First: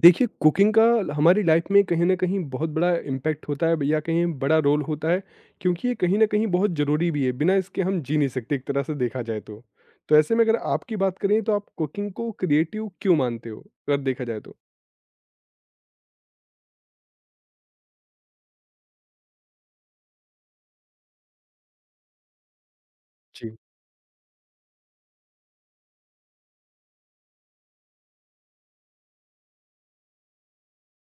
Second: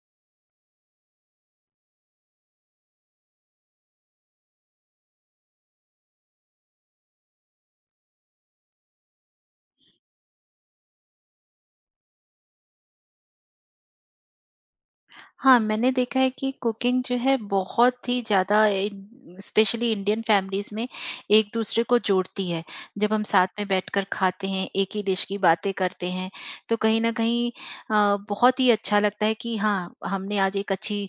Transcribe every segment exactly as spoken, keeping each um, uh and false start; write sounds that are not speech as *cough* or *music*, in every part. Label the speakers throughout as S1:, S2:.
S1: देखिए, कुकिंग का हमारी लाइफ में कहीं न कहीं बहुत बड़ा इम्पैक्ट होता है या कहें बड़ा रोल होता है, क्योंकि ये कहीं न कहीं बहुत ज़रूरी भी है, बिना इसके हम जी नहीं सकते एक तरह से देखा जाए तो। तो ऐसे में अगर आपकी बात करें तो आप कुकिंग को क्रिएटिव क्यों मानते हो, अगर देखा जाए तो?
S2: हाँ, मैंने देखा है कि कुकिंग जो है बहुत ही ज़्यादा इन स्पेशली इंडियन फैमिलीज़ में एक-दूसरे को जोड़ती है। जब हम साथ
S1: जी।
S2: में बैठकर खाते हैं, एक ही डिश की बातें करते हैं, तो कहीं न कहीं अ, बहुत ही अच्छा लगता है कि हाँ, हमने आज एक अच्छी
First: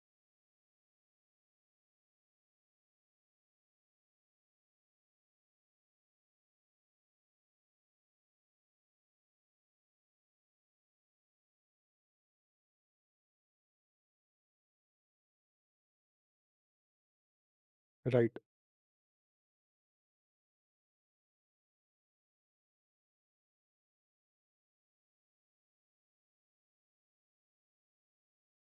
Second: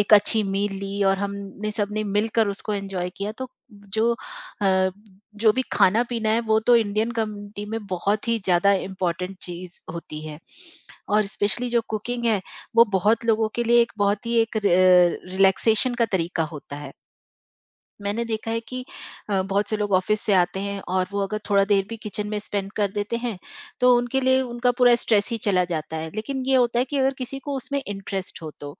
S2: एक अच्छी मील ली और हमने सबने मिलकर उसको एन्जॉय किया। तो जो अ, जो भी खाना-पीना है वो तो इंडियन कम्युनिटी में बहुत ही ज़्यादा इम्पोर्टेंट चीज़ होती है। और स्पेशली जो कुकिंग है वो बहुत लोगों के लिए एक बहुत ही एक रि रिलैक्सेशन का तरीका होता है। मैंने
S1: राइट।
S2: देखा है कि अ, बहुत से लोग ऑफ़िस से आते हैं और वो अगर थोड़ा देर भी किचन में स्पेंड कर देते हैं, तो उनके लिए उनका पूरा स्ट्रेस ही चला जाता है। लेकिन ये होता है कि अगर किसी को उसमें इंटरेस्ट हो तो।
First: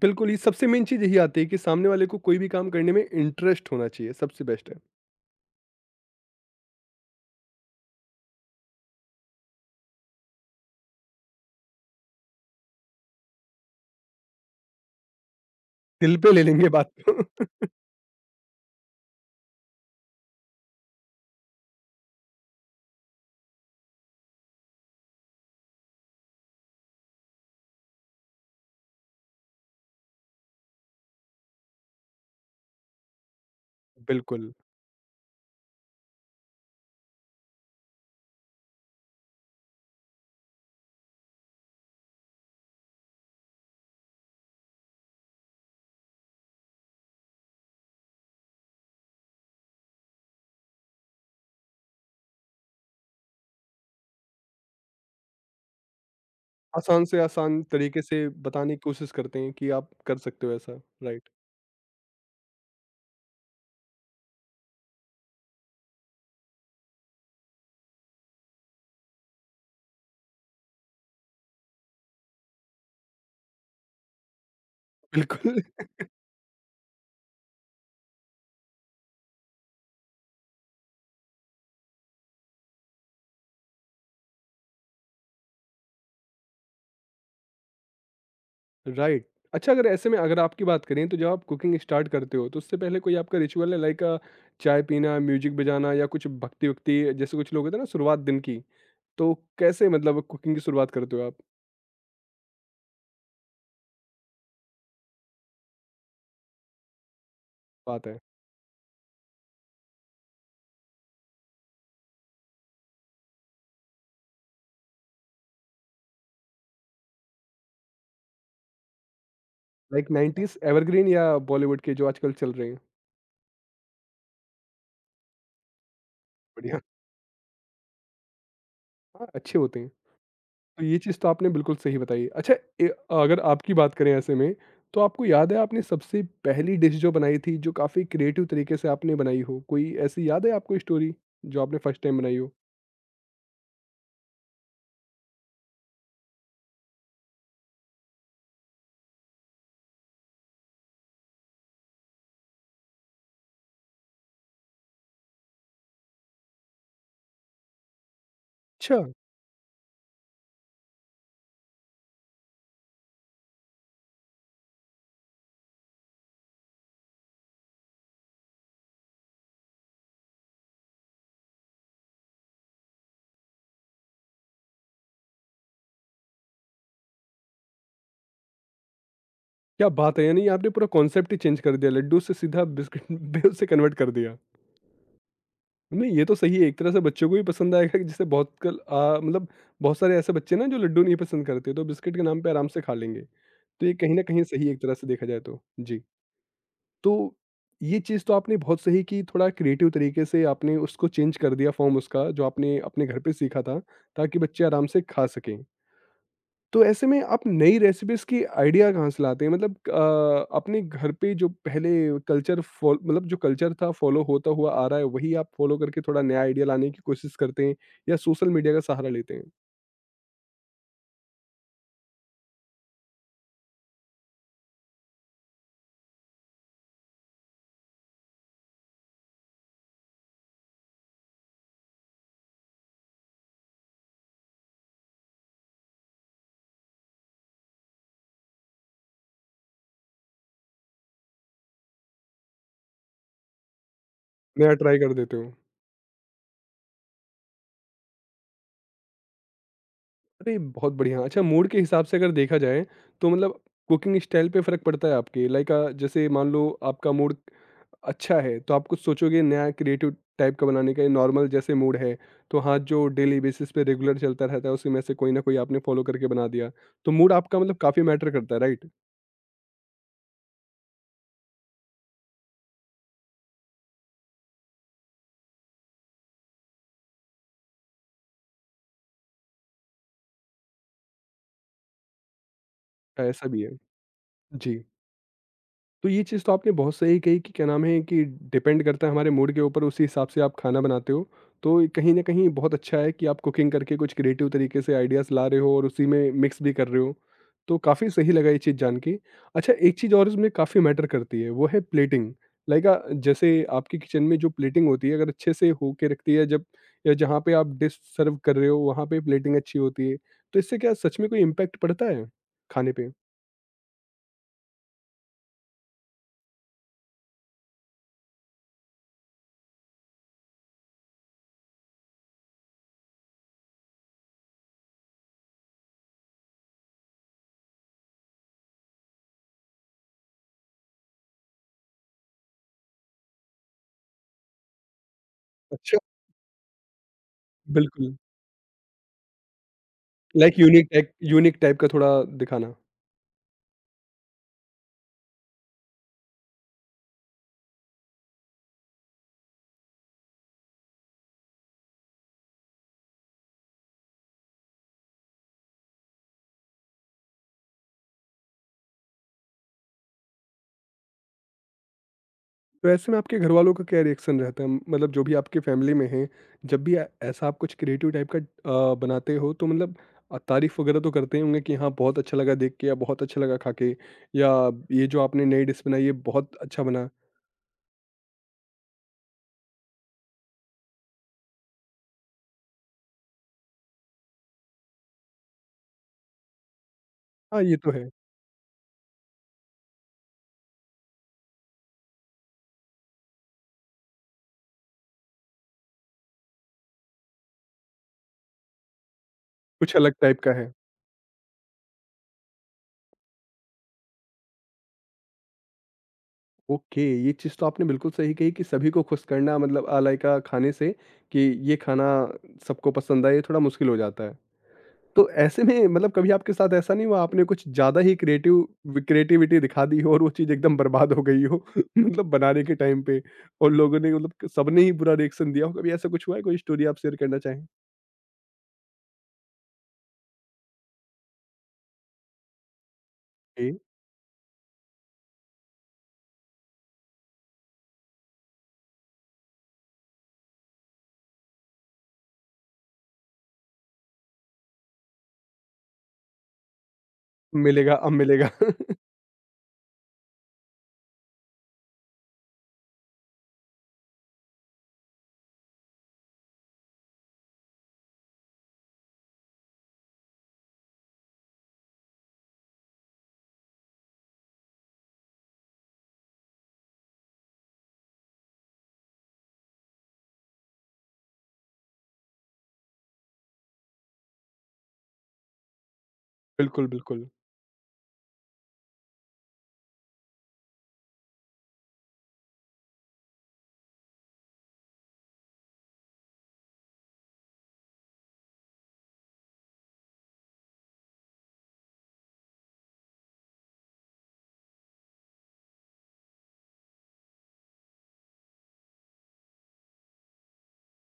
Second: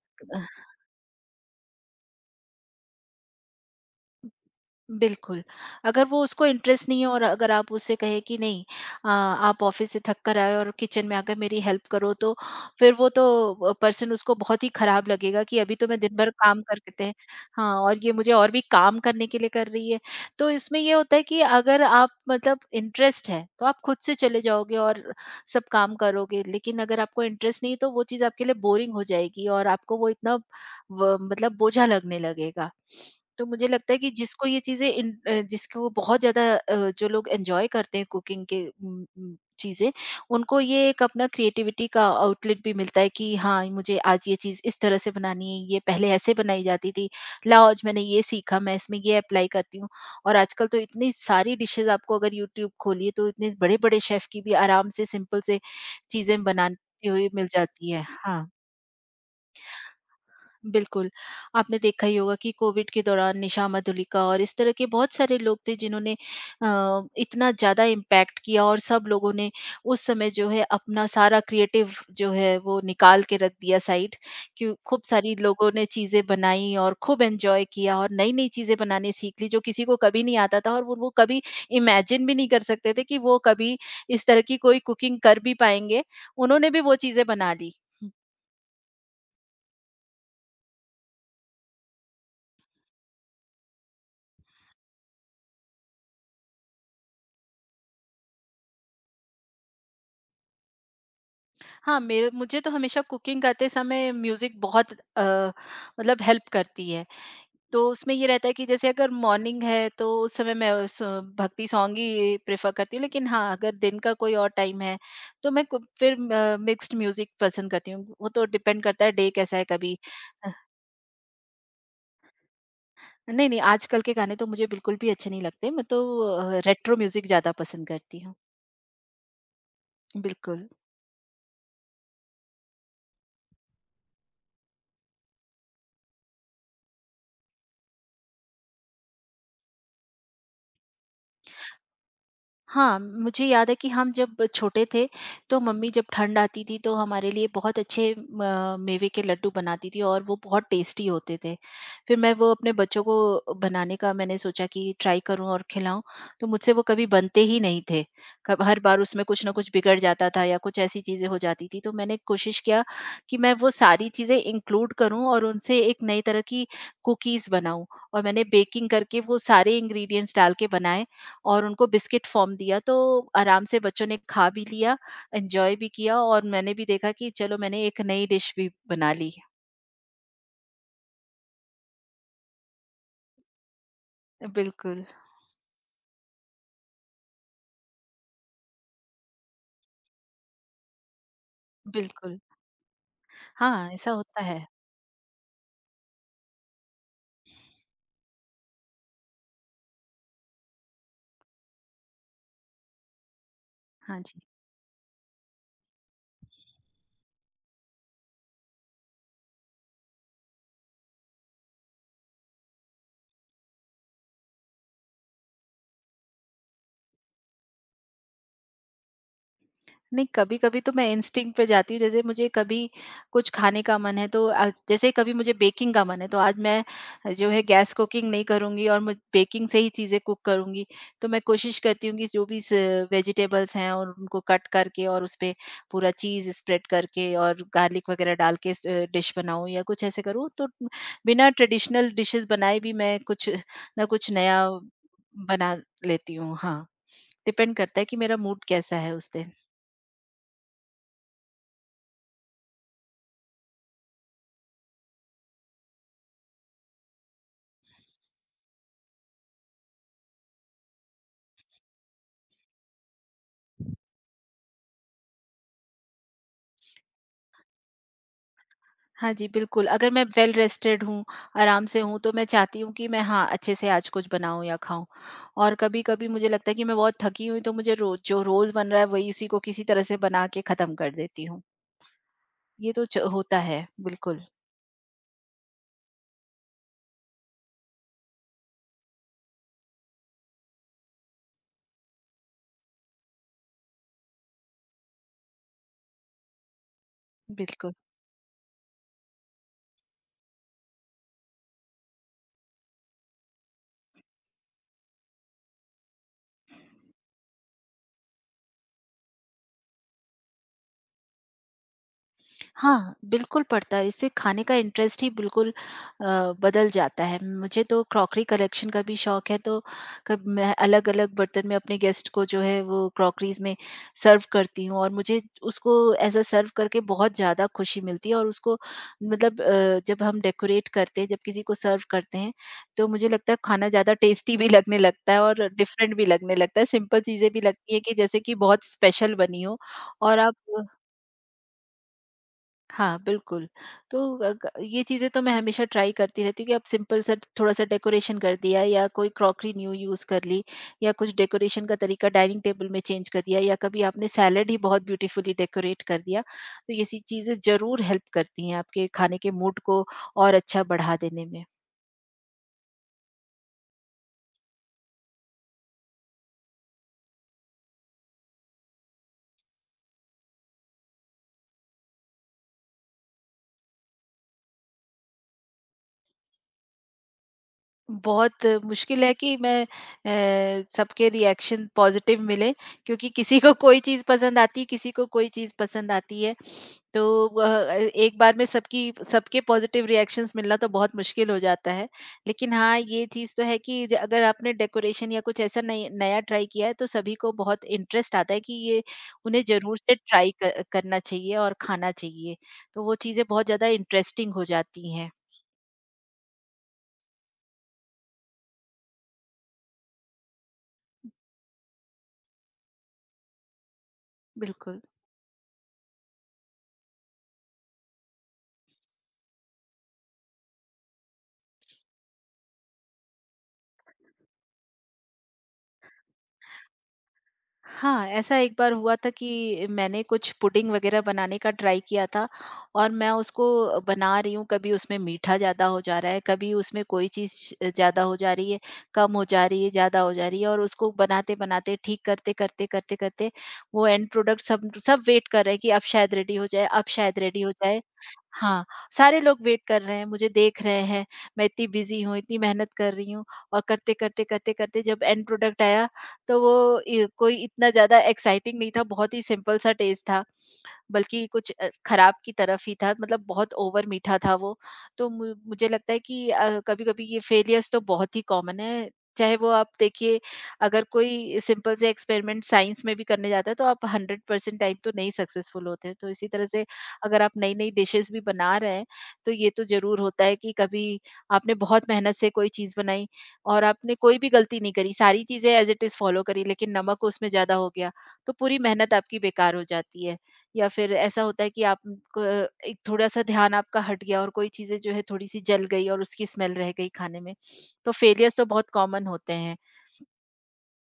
S1: बिल्कुल, ये सबसे मेन चीज़ यही आती है कि सामने वाले को कोई भी काम करने में इंटरेस्ट होना चाहिए, सबसे बेस्ट है।
S2: बिल्कुल, अगर वो उसको इंटरेस्ट नहीं है और अगर आप उससे कहें कि नहीं अ, आप ऑफ़िस से थक कर आए और किचन में आकर मेरी हेल्प करो, तो फिर वो तो पर्सन, उसको बहुत ही ख़राब लगेगा कि अभी तो मैं दिन
S1: दिल
S2: भर
S1: पे ले
S2: काम
S1: लेंगे बात
S2: करते हैं।
S1: को। *laughs*
S2: हाँ, और ये मुझे और भी काम करने के लिए कर रही है। तो इसमें ये होता है कि अगर आप, मतलब, इंटरेस्ट है तो आप खुद से चले जाओगे और सब काम करोगे, लेकिन अगर आपको इंटरेस्ट नहीं है तो वो चीज़ आपके लिए बोरिंग हो जाएगी और आपको वो इतना व मतलब बोझा लगने लगेगा। तो मुझे लगता है कि जिसको
S1: बिल्कुल।
S2: ये चीज़ें इन अ, जिसको बहुत ज़्यादा अ, जो लोग एन्जॉय करते हैं कुकिंग के उम, उम, चीज़ें, उनको ये एक अपना क्रिएटिविटी का आउटलेट भी मिलता है कि हाँ, मुझे आज ये चीज़ इस तरह से बनानी है, ये पहले ऐसे बनाई जाती थी। लाओ, आज मैंने ये सीखा, मैं इसमें ये अप्लाई करती हूँ। और आजकल तो इतनी सारी डिशेज़, आपको अगर यूट्यूब खोलिए तो इतने बड़े-बड़े शेफ़ की भी आराम से सिंपल से चीज़ें
S1: आसान
S2: बनाती
S1: से
S2: हुई मिल
S1: आसान
S2: जाती है।
S1: तरीके से
S2: हाँ।
S1: बताने की कोशिश करते हैं कि आप कर सकते हो ऐसा,
S2: बिल्कुल,
S1: राइट।
S2: आपने देखा ही होगा कि कोविड के दौरान निशा मधुलिका और इस तरह के बहुत सारे लोग थे, जिन्होंने अ, इतना ज़्यादा इम्पैक्ट किया, और सब लोगों ने उस समय जो है अपना सारा क्रिएटिव जो है वो निकाल के रख दिया साइड। क्यों, खूब सारी
S1: बिल्कुल।
S2: लोगों ने चीज़ें बनाई और खूब एन्जॉय किया और नई-नई चीज़ें बनाने सीख ली, जो किसी को कभी नहीं आता था, और वो वो कभी इमेजिन भी नहीं कर सकते थे कि वो कभी इस तरह की कोई कुकिंग कर भी पाएँगे। उन्होंने भी वो चीज़ें बना ली।
S1: राइट। अच्छा, अगर ऐसे में अगर आपकी बात करें तो जब आप कुकिंग स्टार्ट करते हो तो उससे पहले कोई आपका रिचुअल है, लाइक अ, चाय पीना, म्यूजिक बजाना या कुछ भक्ति-वक्ति, जैसे कुछ लोग होते हैं ना शुरुआत दिन की, तो कैसे मतलब कुकिंग की शुरुआत करते हो आप?
S2: हाँ, मेरे मुझे तो हमेशा कुकिंग करते समय म्यूजिक बहुत अ, मतलब हेल्प करती है, तो
S1: बात
S2: उसमें
S1: है।
S2: ये रहता है कि जैसे अगर मॉर्निंग है तो उस समय मैं उस भक्ति सॉन्ग ही प्रेफर करती हूँ, लेकिन हाँ, अगर दिन का कोई और टाइम है तो मैं कु- फिर मिक्स्ड म्यूजिक पसंद करती हूँ, वो तो डिपेंड करता है डे कैसा है। कभी
S1: लाइक
S2: अ,
S1: नाइंटीज़ एवरग्रीन या बॉलीवुड के जो आजकल चल रहे हैं?
S2: नहीं नहीं, आजकल के गाने तो मुझे बिल्कुल भी अच्छे नहीं लगते, मैं तो
S1: बढ़िया।
S2: रेट्रो म्यूजिक ज्यादा पसंद करती हूँ।
S1: हाँ, अच्छे होते हैं।
S2: बिल्कुल।
S1: तो ये चीज़ तो आपने बिल्कुल सही बताई। अच्छा, ए अगर आपकी बात करें ऐसे में, तो आपको याद है आपने सबसे पहली डिश जो बनाई थी जो काफ़ी क्रिएटिव तरीके से आपने बनाई हो? कोई ऐसी याद है आपको स्टोरी जो आपने फर्स्ट टाइम बनाई हो?
S2: हाँ, मुझे याद है कि हम जब छोटे थे, तो मम्मी, जब ठंड आती थी तो हमारे लिए बहुत अच्छे म मेवे के लड्डू बनाती थी, और वो बहुत टेस्टी होते थे। फिर मैं वो अपने बच्चों को बनाने का, मैंने सोचा कि ट्राई करूँ और खिलाऊँ, तो मुझसे वो कभी बनते ही नहीं थे। कब हर बार
S1: अच्छा!
S2: उसमें कुछ न कुछ बिगड़ जाता था या कुछ ऐसी चीज़ें हो जाती थी, तो मैंने कोशिश किया कि मैं वो सारी चीज़ें इंक्लूड करूँ और उनसे एक नई तरह की कुकीज़ बनाऊँ, और मैंने बेकिंग करके वो सारे इंग्रीडिएंट्स डाल के बनाए और उनको बिस्किट फॉर्म दिया। तो आराम से बच्चों ने खा भी लिया, एन्जॉय भी किया, और मैंने भी देखा कि चलो, मैंने एक नई डिश भी बना ली।
S1: क्या बात है! यानी आपने पूरा कॉन्सेप्ट ही चेंज कर दिया, लड्डू से सीधा बिस्किट *laughs* में उसे कन्वर्ट कर दिया।
S2: बिल्कुल,
S1: नहीं, ये तो सही है, एक तरह से बच्चों को भी पसंद आएगा कि जैसे बहुत कल अ, मतलब बहुत सारे ऐसे बच्चे ना जो लड्डू नहीं पसंद करते, तो बिस्किट के
S2: बिल्कुल।
S1: नाम पे आराम से खा लेंगे। तो
S2: हाँ,
S1: ये
S2: ऐसा
S1: कहीं न
S2: होता
S1: कहीं सही
S2: है।
S1: है एक तरह से देखा जाए तो। जी। तो ये चीज़ तो आपने बहुत सही की, थोड़ा क्रिएटिव तरीके से आपने उसको चेंज कर दिया फ़ॉर्म उसका, जो आपने अपने घर पे सीखा था,
S2: हाँ
S1: ताकि
S2: जी।
S1: बच्चे आराम से खा सकें। तो ऐसे में आप नई रेसिपीज़ की आइडिया कहाँ से लाते हैं? मतलब अ, अपने घर पे जो पहले कल्चर फ़ॉल मतलब जो कल्चर था फ़ॉलो होता हुआ आ रहा है, वही आप फ़ॉलो करके थोड़ा नया आइडिया लाने की कोशिश करते हैं, या सोशल मीडिया का सहारा लेते हैं?
S2: नहीं, कभी-कभी तो मैं इंस्टिंक्ट पे जाती हूँ, जैसे मुझे कभी कुछ खाने का मन है तो, आज जैसे कभी मुझे बेकिंग का मन है तो आज मैं जो है गैस कुकिंग नहीं करूँगी और मैं बेकिंग से ही चीज़ें कुक करूँगी। तो मैं कोशिश करती हूँ कि जो भी स वेजिटेबल्स हैं और उनको कट करके और उसपे पूरा चीज़ स्प्रेड करके और गार्लिक वगैरह डाल के स डिश बनाऊँ या कुछ ऐसे करूँ, तो बिना ट्रेडिशनल डिशेज़ बनाए भी मैं कुछ ना कुछ नया
S1: नया ट्राई कर देते हो?
S2: बना लेती हूँ। हाँ, डिपेंड करता है कि मेरा मूड कैसा है उस दिन।
S1: अरे! बहुत बढ़िया। अच्छा, मूड के हिसाब से अगर देखा जाए तो मतलब कुकिंग स्टाइल पे फ़र्क पड़ता है आपके? लाइक अ, जैसे मान लो आपका मूड अच्छा है, तो आप कुछ सोचोगे नया क्रिएटिव टाइप का बनाने का, ये नॉर्मल जैसे मूड है, तो हाँ, जो डेली बेसिस पे रेगुलर चलता रहता है, उसी में से कोई ना कोई आपने फ़ॉलो करके बना दिया। तो मूड आपका मतलब काफ़ी मैटर करता है, राइट?
S2: हाँ जी, बिल्कुल, अगर मैं वेल रेस्टेड हूँ, आराम से हूँ, तो मैं चाहती हूँ कि मैं, हाँ, अच्छे से आज कुछ बनाऊँ या खाऊँ। और कभी-कभी मुझे लगता है कि मैं बहुत थकी हुई, तो मुझे रोज़ जो रोज़ बन रहा है, वही, उसी को किसी तरह से बना के ख़त्म कर देती हूँ। ये तो च
S1: ऐसा
S2: होता
S1: भी है।
S2: है, बिल्कुल,
S1: जी। तो ये चीज़ तो आपने बहुत सही कही कि क्या नाम है कि डिपेंड करता है हमारे मूड के ऊपर, उसी हिसाब से आप खाना बनाते हो। तो कहीं न कहीं बहुत अच्छा है कि आप कुकिंग करके कुछ क्रिएटिव तरीके से आइडियाज़ ला रहे हो और उसी में मिक्स भी कर रहे हो। तो
S2: बिल्कुल।
S1: काफ़ी सही लगा ये चीज़ जान के। अच्छा, एक चीज़ और इसमें काफ़ी मैटर करती है वो है प्लेटिंग। लाइक अ, जैसे आपके किचन में जो प्लेटिंग होती है अगर अच्छे से हो के रखती है, जब या जहाँ पे आप डिश सर्व कर रहे हो वहाँ पे प्लेटिंग अच्छी होती है। तो इससे क्या सच में कोई इम्पैक्ट पड़ता है खाने पे?
S2: हाँ, बिल्कुल पड़ता है। इससे खाने का इंटरेस्ट ही बिल्कुल अ, बदल जाता है। मुझे तो क्रॉकरी कलेक्शन का भी शौक है, तो कब मैं अलग-अलग बर्तन में अपने गेस्ट को जो है वो क्रॉकरीज़ में सर्व करती हूँ, और मुझे उसको ऐसा सर्व करके बहुत ज़्यादा खुशी मिलती है। और उसको, मतलब, अ, जब हम डेकोरेट करते हैं, जब किसी को सर्व करते हैं, तो मुझे लगता है खाना ज़्यादा टेस्टी भी लगने लगता है और
S1: अच्छा।
S2: डिफरेंट भी लगने लगता है। सिंपल चीज़ें भी लगती हैं कि
S1: बिल्कुल।
S2: जैसे कि बहुत स्पेशल बनी हो, और आप,
S1: like unique type unique type का थोड़ा दिखाना।
S2: हाँ, बिल्कुल। तो अ, ग ये चीज़ें तो मैं हमेशा ट्राई करती रहती हूँ कि अब सिंपल सा थोड़ा-सा डेकोरेशन कर दिया, या कोई क्रॉकरी न्यू यूज़ कर ली, या कुछ डेकोरेशन का तरीका डाइनिंग टेबल में चेंज कर दिया, या कभी आपने सैलेड ही बहुत ब्यूटीफुली डेकोरेट कर दिया। तो ये सी चीज़ें ज़रूर हेल्प करती हैं आपके खाने के मूड को और अच्छा बढ़ा देने में।
S1: तो ऐसे में आपके घरवालों का क्या रिएक्शन रहता है? मतलब जो भी आपके फैमिली में हैं, जब भी ऐ ऐसा आप कुछ क्रिएटिव टाइप का अ, बनाते हो तो मतलब अ, तारीफ़ वगैरह तो करते ही होंगे कि हाँ, बहुत अच्छा लगा देख के, या बहुत अच्छा लगा खा के, या ये जो आपने नई डिश बनाई ये बहुत अच्छा बना।
S2: बहुत मुश्किल है कि मैं अ, सबके रिएक्शन पॉजिटिव मिले, क्योंकि किसी को कोई चीज़ पसंद आती है, किसी को कोई चीज़ पसंद आती है। तो
S1: हाँ,
S2: वह,
S1: ये तो
S2: अ,
S1: है,
S2: एक बार में सबकी, सबके पॉजिटिव रिएक्शंस मिलना तो बहुत मुश्किल हो जाता है। लेकिन हाँ, ये चीज़ तो है कि ज अगर आपने डेकोरेशन या कुछ ऐसा नई नया ट्राई किया है, तो सभी को बहुत इंटरेस्ट आता है कि ये उन्हें
S1: कुछ
S2: ज़रूर से
S1: अलग टाइप
S2: ट्राई
S1: का
S2: क
S1: है।
S2: करना चाहिए और खाना चाहिए। तो वो चीज़ें बहुत ज़्यादा इंटरेस्टिंग हो जाती हैं।
S1: ओके, ये चीज़ तो आपने बिल्कुल सही कही कि सभी को खुश करना मतलब अलाइका खाने से, कि ये खाना सबको पसंद आए, ये थोड़ा मुश्किल हो जाता है।
S2: बिल्कुल।
S1: तो ऐसे में मतलब कभी आपके साथ ऐसा नहीं हुआ आपने कुछ ज़्यादा ही क्रिएटिव क्रिएटिविटी दिखा दी हो और वो चीज़ एकदम बर्बाद हो गई हो *laughs* मतलब बनाने के टाइम पे, और लोगों ने मतलब सबने ही बुरा रिएक्शन दिया हो, कभी ऐसा कुछ हुआ है? कोई स्टोरी आप शेयर करना चाहें?
S2: हाँ, ऐसा एक बार हुआ था कि मैंने कुछ पुडिंग वगैरह बनाने का ट्राई किया था और मैं
S1: जी।
S2: उसको बना रही हूँ, कभी उसमें मीठा ज़्यादा हो जा रहा है, कभी उसमें कोई चीज़ ज़्यादा हो जा रही है, कम हो जा रही है, ज़्यादा हो जा रही है, और उसको बनाते-बनाते, ठीक करते, करते, करते, करते वो एंड प्रोडक्ट, सब सब वेट कर रहे हैं कि अब शायद रेडी हो जाए, अब शायद रेडी हो
S1: मिलेगा
S2: जाए।
S1: अब मिलेगा।
S2: हाँ,
S1: *laughs*
S2: सारे लोग वेट कर रहे हैं, मुझे देख रहे हैं, मैं इतनी बिज़ी हूँ, इतनी मेहनत कर रही हूँ, और करते-करते, करते-करते जब एंड प्रोडक्ट आया, तो वो इ कोई इतना ज़्यादा एक्साइटिंग नहीं था, बहुत ही सिंपल सा टेस्ट था, बल्कि कुछ अ, खराब की तरफ ही था, मतलब बहुत ओवर मीठा था वो। तो मु मुझे लगता है कि अ, कभी-कभी ये फेलियर्स तो बहुत ही कॉमन है, चाहे वो आप देखिए, अगर कोई सिंपल से एक्सपेरिमेंट साइंस में भी करने जाता है तो आप सौ प्रतिशत टाइम तो नहीं सक्सेसफुल होते हैं, तो इसी तरह से
S1: बिल्कुल बिल्कुल
S2: अगर आप नई-नई डिशेज़ भी बना रहे हैं, तो ये तो ज़रूर होता है कि कभी आपने बहुत मेहनत से कोई चीज़ बनाई और आपने कोई भी गलती नहीं करी, सारी चीज़ें एज़ इट इज़ फ़ॉलो करी, लेकिन नमक उसमें ज़्यादा हो गया, तो पूरी मेहनत आपकी बेकार हो जाती है। या फिर ऐसा होता है कि आप क एक, थोड़ा-सा ध्यान आपका हट गया और कोई चीज़ें जो है थोड़ी-सी जल गई और उसकी स्मेल रह गई खाने में। तो फेलियर्स तो बहुत कॉमन होते हैं।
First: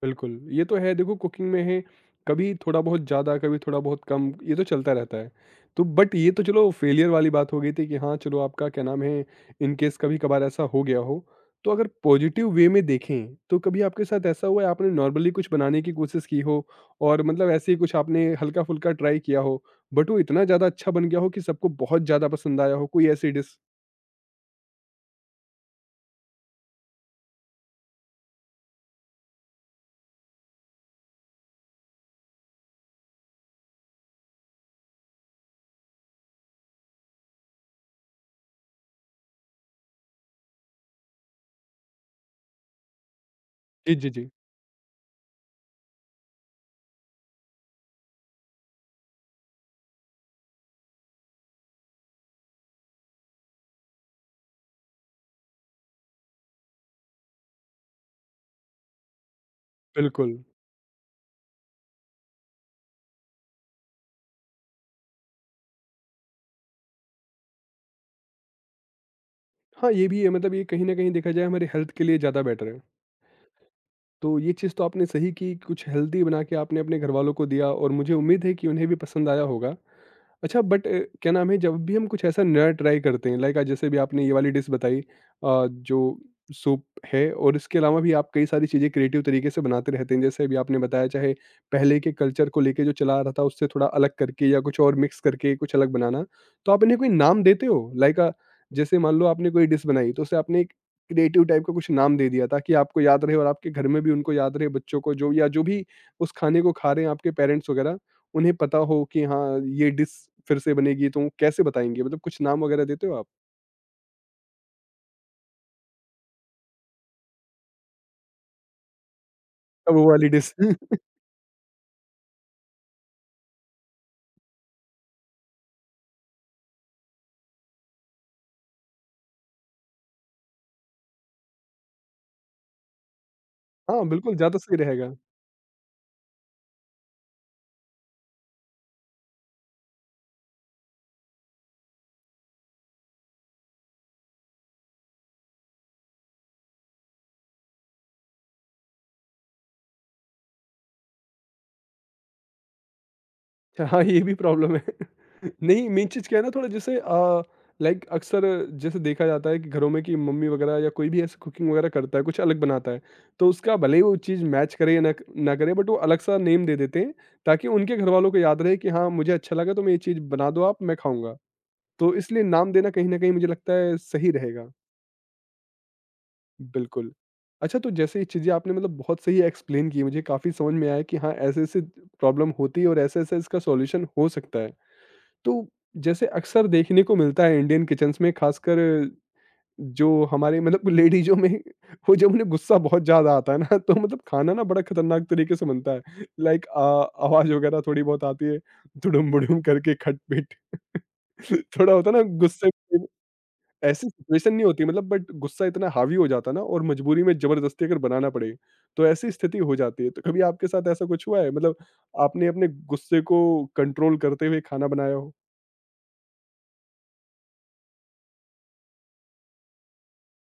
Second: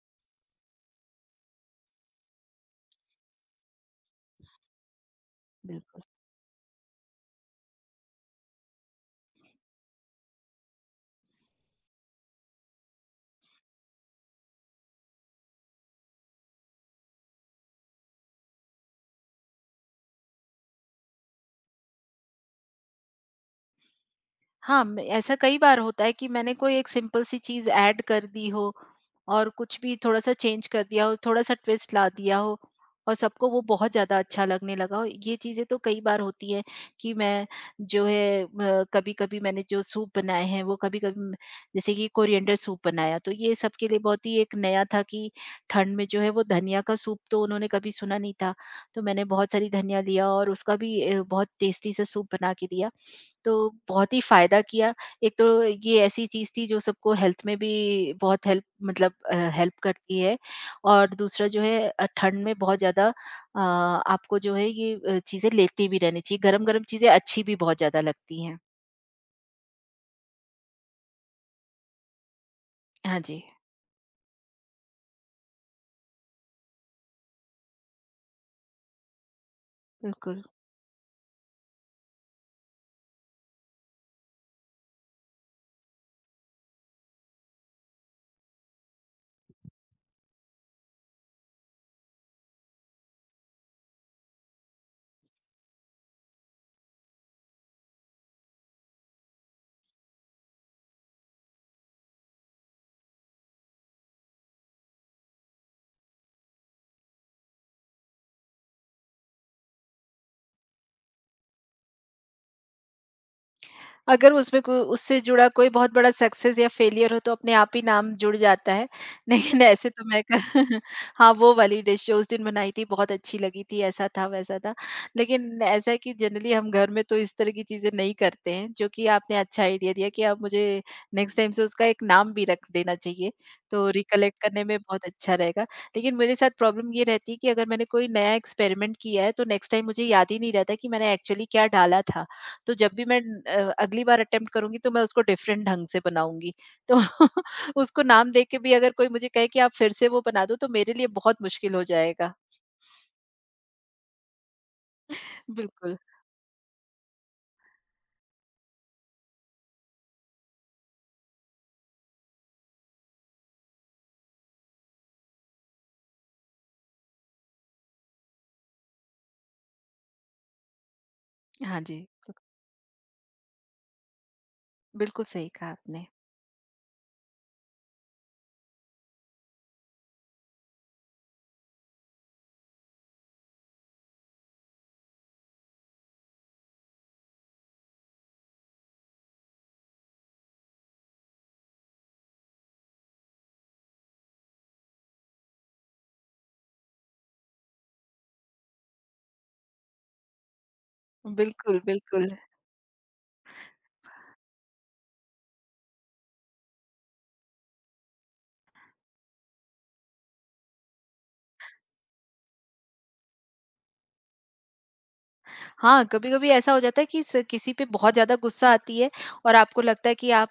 S1: बिल्कुल, ये तो है, देखो कुकिंग में है, कभी थोड़ा बहुत ज़्यादा, कभी थोड़ा बहुत कम, ये तो चलता रहता है। तो
S2: बिल्कुल।
S1: बट ये तो चलो फेलियर वाली बात हो गई थी कि हाँ, चलो आपका क्या नाम है, इन केस कभी-कभार ऐसा हो गया हो। तो अगर पॉजिटिव वे में देखें, तो कभी आपके साथ ऐसा हुआ है आपने नॉर्मली कुछ बनाने की कोशिश की हो, और मतलब ऐसे ही कुछ आपने हल्का-फुल्का ट्राई किया हो, बट वो इतना ज़्यादा अच्छा बन गया हो कि सबको बहुत ज़्यादा पसंद आया हो, कोई ऐसी डिश?
S2: हाँ, म ऐसा कई बार होता है कि मैंने कोई एक सिंपल सी चीज़ ऐड कर दी हो और कुछ भी थोड़ा-सा चेंज कर दिया हो, थोड़ा-सा ट्विस्ट ला दिया हो, और सबको वो बहुत ज़्यादा अच्छा लगने लगा हो। ये चीज़ें तो कई बार होती हैं कि मैं जो है म कभी-कभी मैंने जो सूप बनाए हैं, वो कभी-कभी म जैसे कि कोरिएंडर सूप बनाया, तो ये सबके
S1: जी,
S2: लिए
S1: जी,
S2: बहुत
S1: जी।
S2: ही एक नया था कि ठंड में जो है वो धनिया का सूप तो उन्होंने कभी सुना नहीं था। तो मैंने बहुत सारी धनिया लिया और उसका भी अ, बहुत टेस्टी सा सूप बना के दिया। तो बहुत ही फ़ायदा किया। एक तो ये ऐसी चीज़ थी जो सबको हेल्थ में भी बहुत हेल्प, मतलब अ, हेल्प करती है,
S1: बिल्कुल।
S2: और दूसरा जो है अ, ठंड में बहुत ज़्यादा अ, आपको जो है ये अ, चीज़ें लेती भी रहनी चाहिए। गरम-गरम चीज़ें अच्छी भी बहुत ज़्यादा लगती हैं।
S1: हाँ, ये भी है मतलब ये कहीं न कहीं देखा जाए हमारे हेल्थ के लिए ज़्यादा बेटर है।
S2: हाँ जी,
S1: तो ये चीज़ तो आपने सही की, कुछ हेल्दी बना के आपने अपने घरवालों को दिया, और मुझे उम्मीद है कि उन्हें भी पसंद आया होगा।
S2: बिल्कुल।
S1: अच्छा, बट अ, क्या नाम है, जब भी हम कुछ ऐसा नया ट्राई करते हैं, लाइक आज जैसे भी आपने ये वाली डिश बताई अ, जो सूप है, और इसके अलावा भी आप कई सारी चीज़ें क्रिएटिव तरीके से बनाते रहते हैं। जैसे अभी आपने बताया, चाहे पहले के कल्चर को लेके जो चला आ रहा था उससे थोड़ा अलग करके, या कुछ और मिक्स करके कुछ अलग बनाना। तो आप इन्हें कोई नाम देते हो? लाइक अ, जैसे मान लो आपने कोई डिश बनाई तो उसे आपने एक क्रिएटिव टाइप का कुछ नाम दे दिया, ताकि आपको याद रहे और आपके घर में भी उनको याद रहे, बच्चों को जो या जो भी उस खाने को खा रहे हैं, आपके पेरेंट्स वगैरह, उन्हें पता हो कि हाँ ये डिश फिर से बनेगी, तो वो कैसे बताएंगे, मतलब कुछ नाम वगैरह देते हो आप?
S2: अगर उसमें को उससे जुड़ा कोई बहुत बड़ा सक्सेस या फेलियर हो तो अपने आप ही नाम जुड़ जाता है। *laughs* लेकिन ऐसे
S1: अब
S2: तो
S1: वो
S2: मैं
S1: वाली
S2: क
S1: डिश।
S2: *laughs*
S1: *laughs*
S2: हाँ, वो वाली डिश जो उस दिन बनाई थी बहुत अच्छी लगी थी, ऐसा था, वैसा था। लेकिन ऐसा है कि जनरली हम घर में तो इस तरह की चीज़ें नहीं करते हैं, जो कि आपने अच्छा आइडिया दिया कि अब मुझे नेक्स्ट टाइम से उसका एक नाम भी रख देना चाहिए, तो
S1: हाँ, बिल्कुल
S2: रिकलेक्ट
S1: ज़्यादा
S2: करने
S1: सही
S2: में बहुत
S1: रहेगा।
S2: अच्छा रहेगा। लेकिन मेरे साथ प्रॉब्लम ये रहती है कि अगर मैंने कोई नया एक्सपेरिमेंट किया है, तो नेक्स्ट टाइम मुझे याद ही नहीं रहता कि मैंने एक्चुअली क्या डाला था। तो जब भी मैं अ, अगली बार अटेम्प्ट करूँगी, तो मैं उसको डिफरेंट ढंग से बनाऊँगी। तो *laughs* उसको नाम दे के भी अगर कोई मुझे कहे कि आप फिर से वो बना दो तो मेरे लिए बहुत मुश्किल हो जाएगा।
S1: *laughs* अच्छा, हाँ, ये भी प्रॉब्लम है। *laughs* नहीं,
S2: बिल्कुल।
S1: मेन चीज़ क्या है ना, थोड़ा जैसे अ, लाइक अक्सर जैसे देखा जाता है कि घरों में, कि मम्मी वगैरह या कोई भी ऐसे कुकिंग वगैरह करता है, कुछ अलग बनाता है, तो उसका भले ही वो चीज़ मैच करे या ना ना करे, बट वो अलग-सा नेम दे देते हैं, ताकि उनके घरवालों को याद रहे कि हाँ, मुझे अच्छा लगा तो मैं ये चीज़ बना दो आप, मैं खाऊँगा।
S2: हाँ जी।
S1: तो इसलिए नाम देना कहीं न कहीं मुझे लगता है सही रहेगा।
S2: बिल्कुल सही कहा आपने।
S1: बिल्कुल। अच्छा, तो जैसे ये चीज़ें आपने मतलब बहुत सही एक्सप्लेन की, मुझे काफ़ी समझ में आया कि हाँ, ऐसे-ऐसे प्रॉब्लम होती है और ऐसे-ऐसे इसका सॉल्यूशन हो सकता है। तो जैसे अक्सर देखने को मिलता है इंडियन किचन्स में, खासकर जो हमारे मतलब लेडीज़ों में *laughs* वो जब उन्हें गुस्सा बहुत ज़्यादा आता है ना, तो मतलब खाना ना बड़ा खतरनाक तरीके से बनता है, लाइक आवाज़ वगैरह थोड़ी बहुत आती है, दुडुम बुडुम करके खटपिट। *laughs*
S2: बिल्कुल,
S1: थोड़ा होता है ना
S2: बिल्कुल।
S1: गुस्से में, ऐसी सिचुएशन नहीं होती मतलब, बट गुस्सा इतना हावी हो जाता है ना, और मजबूरी में जबरदस्ती अगर बनाना पड़े तो ऐसी स्थिति हो जाती है। तो कभी आपके साथ ऐसा कुछ हुआ है, मतलब आपने अपने गुस्से को कंट्रोल करते हुए खाना बनाया हो?
S2: हाँ, कभी-कभी ऐसा हो जाता है कि स किसी पे बहुत ज़्यादा गुस्सा आती है, और आपको लगता है कि आप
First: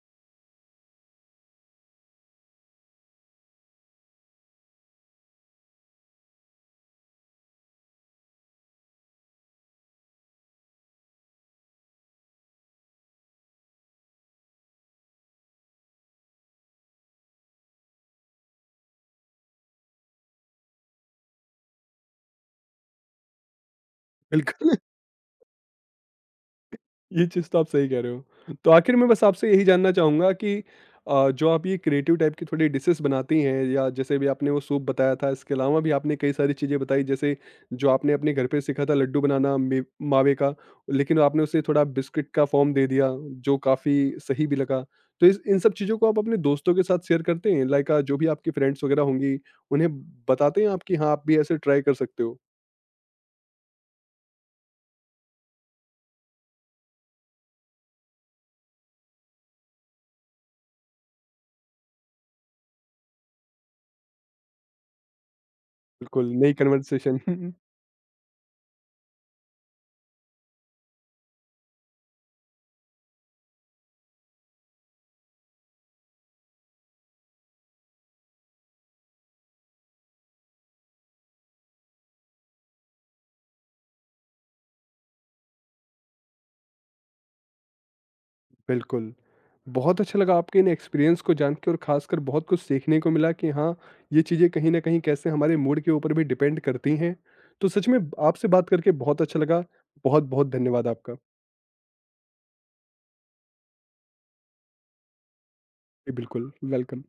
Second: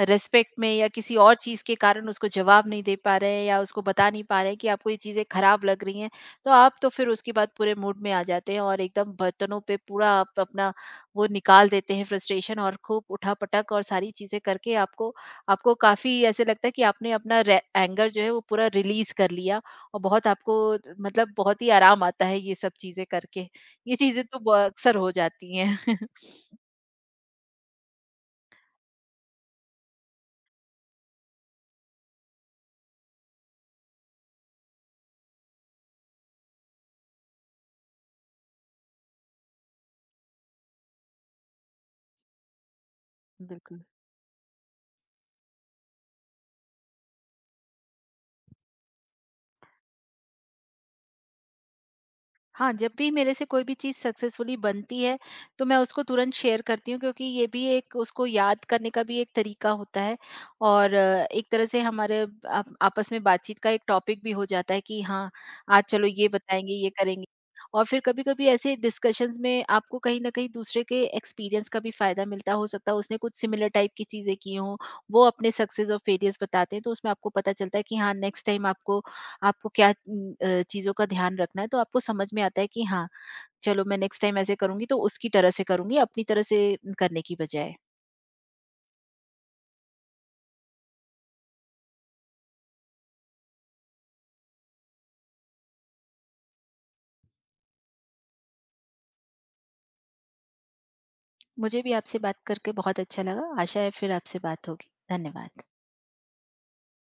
S2: रिस्पेक्ट में या किसी और चीज़ के कारण उसको जवाब नहीं दे पा रहे हैं या उसको बता नहीं पा रहे हैं कि आपको ये चीज़ें खराब लग रही हैं। तो आप तो फिर उसके बाद पूरे मूड में आ जाते हैं और एकदम बर्तनों पे पूरा आप अपना वो निकाल देते हैं फ्रस्ट्रेशन, और खूब उठा-पटक और सारी चीज़ें करके आपको आपको काफ़ी ऐसे लगता है कि आपने अपना रे एंगर जो है वो पूरा रिलीज़ कर लिया, और बहुत आपको, मतलब बहुत ही आराम आता है ये सब चीज़ें करके। ये चीज़ें तो ब
S1: बिल्कुल,
S2: अक्सर हो जाती हैं। *laughs*
S1: ये चीज़ तो आप सही कह रहे हो। तो आखिर मैं बस आपसे यही जानना चाहूँगा कि अ, जो आप ये क्रिएटिव टाइप की थोड़ी डिशेज़ बनाती हैं, या जैसे अभी आपने वो सूप बताया था, इसके अलावा भी आपने कई सारी चीज़ें बताई, जैसे जो आपने अपने घर पे सीखा था लड्डू बनाना मे मावे का, लेकिन आपने उसे थोड़ा बिस्किट का फ़ॉर्म दे दिया, जो
S2: बिल्कुल।
S1: काफ़ी सही भी लगा। तो इस इन सब चीज़ों को आप अपने दोस्तों के साथ शेयर करते हैं? लाइक अ, जो भी आपकी फ्रेंड्स वगैरह होंगी, उन्हें बताते हैं आप कि हाँ, आप भी ऐसे ट्राई कर सकते हो?
S2: हाँ, जब भी मेरे से कोई भी चीज़ सक्सेसफुली बनती है, तो मैं उसको तुरंत शेयर करती हूँ, क्योंकि ये भी एक उसको याद करने का भी एक तरीका होता है, और अ, एक तरह से हमारे आप आपस में बातचीत का एक टॉपिक भी हो जाता है कि हाँ, आज चलो ये
S1: बिल्कुल, नई
S2: बताएँगे, ये
S1: कन्वर्सेशन।
S2: करेंगे। और फिर कभी-कभी ऐसे डिस्कशंस में आपको कहीं न कहीं दूसरे के एक्सपीरियंस का भी फ़ायदा मिलता हो सकता है, उसने कुछ सिमिलर टाइप की चीज़ें की हों, वो अपने सक्सेस और फेलियर्स बताते हैं, तो उसमें आपको पता चलता है कि हाँ, नेक्स्ट टाइम आपको आपको क्या उम, अ, चीज़ों का ध्यान रखना है, तो आपको समझ में आता है कि हाँ, चलो मैं नेक्स्ट टाइम ऐसे करूँगी तो उसकी तरह से करूँगी, अपनी तरह से करने की बजाय।
S1: बिल्कुल। बहुत अच्छा लगा आपके इन एक्सपीरियंस को जान के, और ख़ासकर बहुत कुछ सीखने को मिला कि हाँ, ये चीज़ें कहीं न कहीं कैसे हमारे मूड के ऊपर भी डिपेंड करती हैं। तो सच में आपसे बात करके बहुत अच्छा लगा। बहुत-बहुत धन्यवाद आपका।
S2: मुझे भी आपसे बात करके बहुत अच्छा लगा। आशा है फिर आपसे बात होगी। धन्यवाद।
S1: जी, बिल्कुल, वेलकम।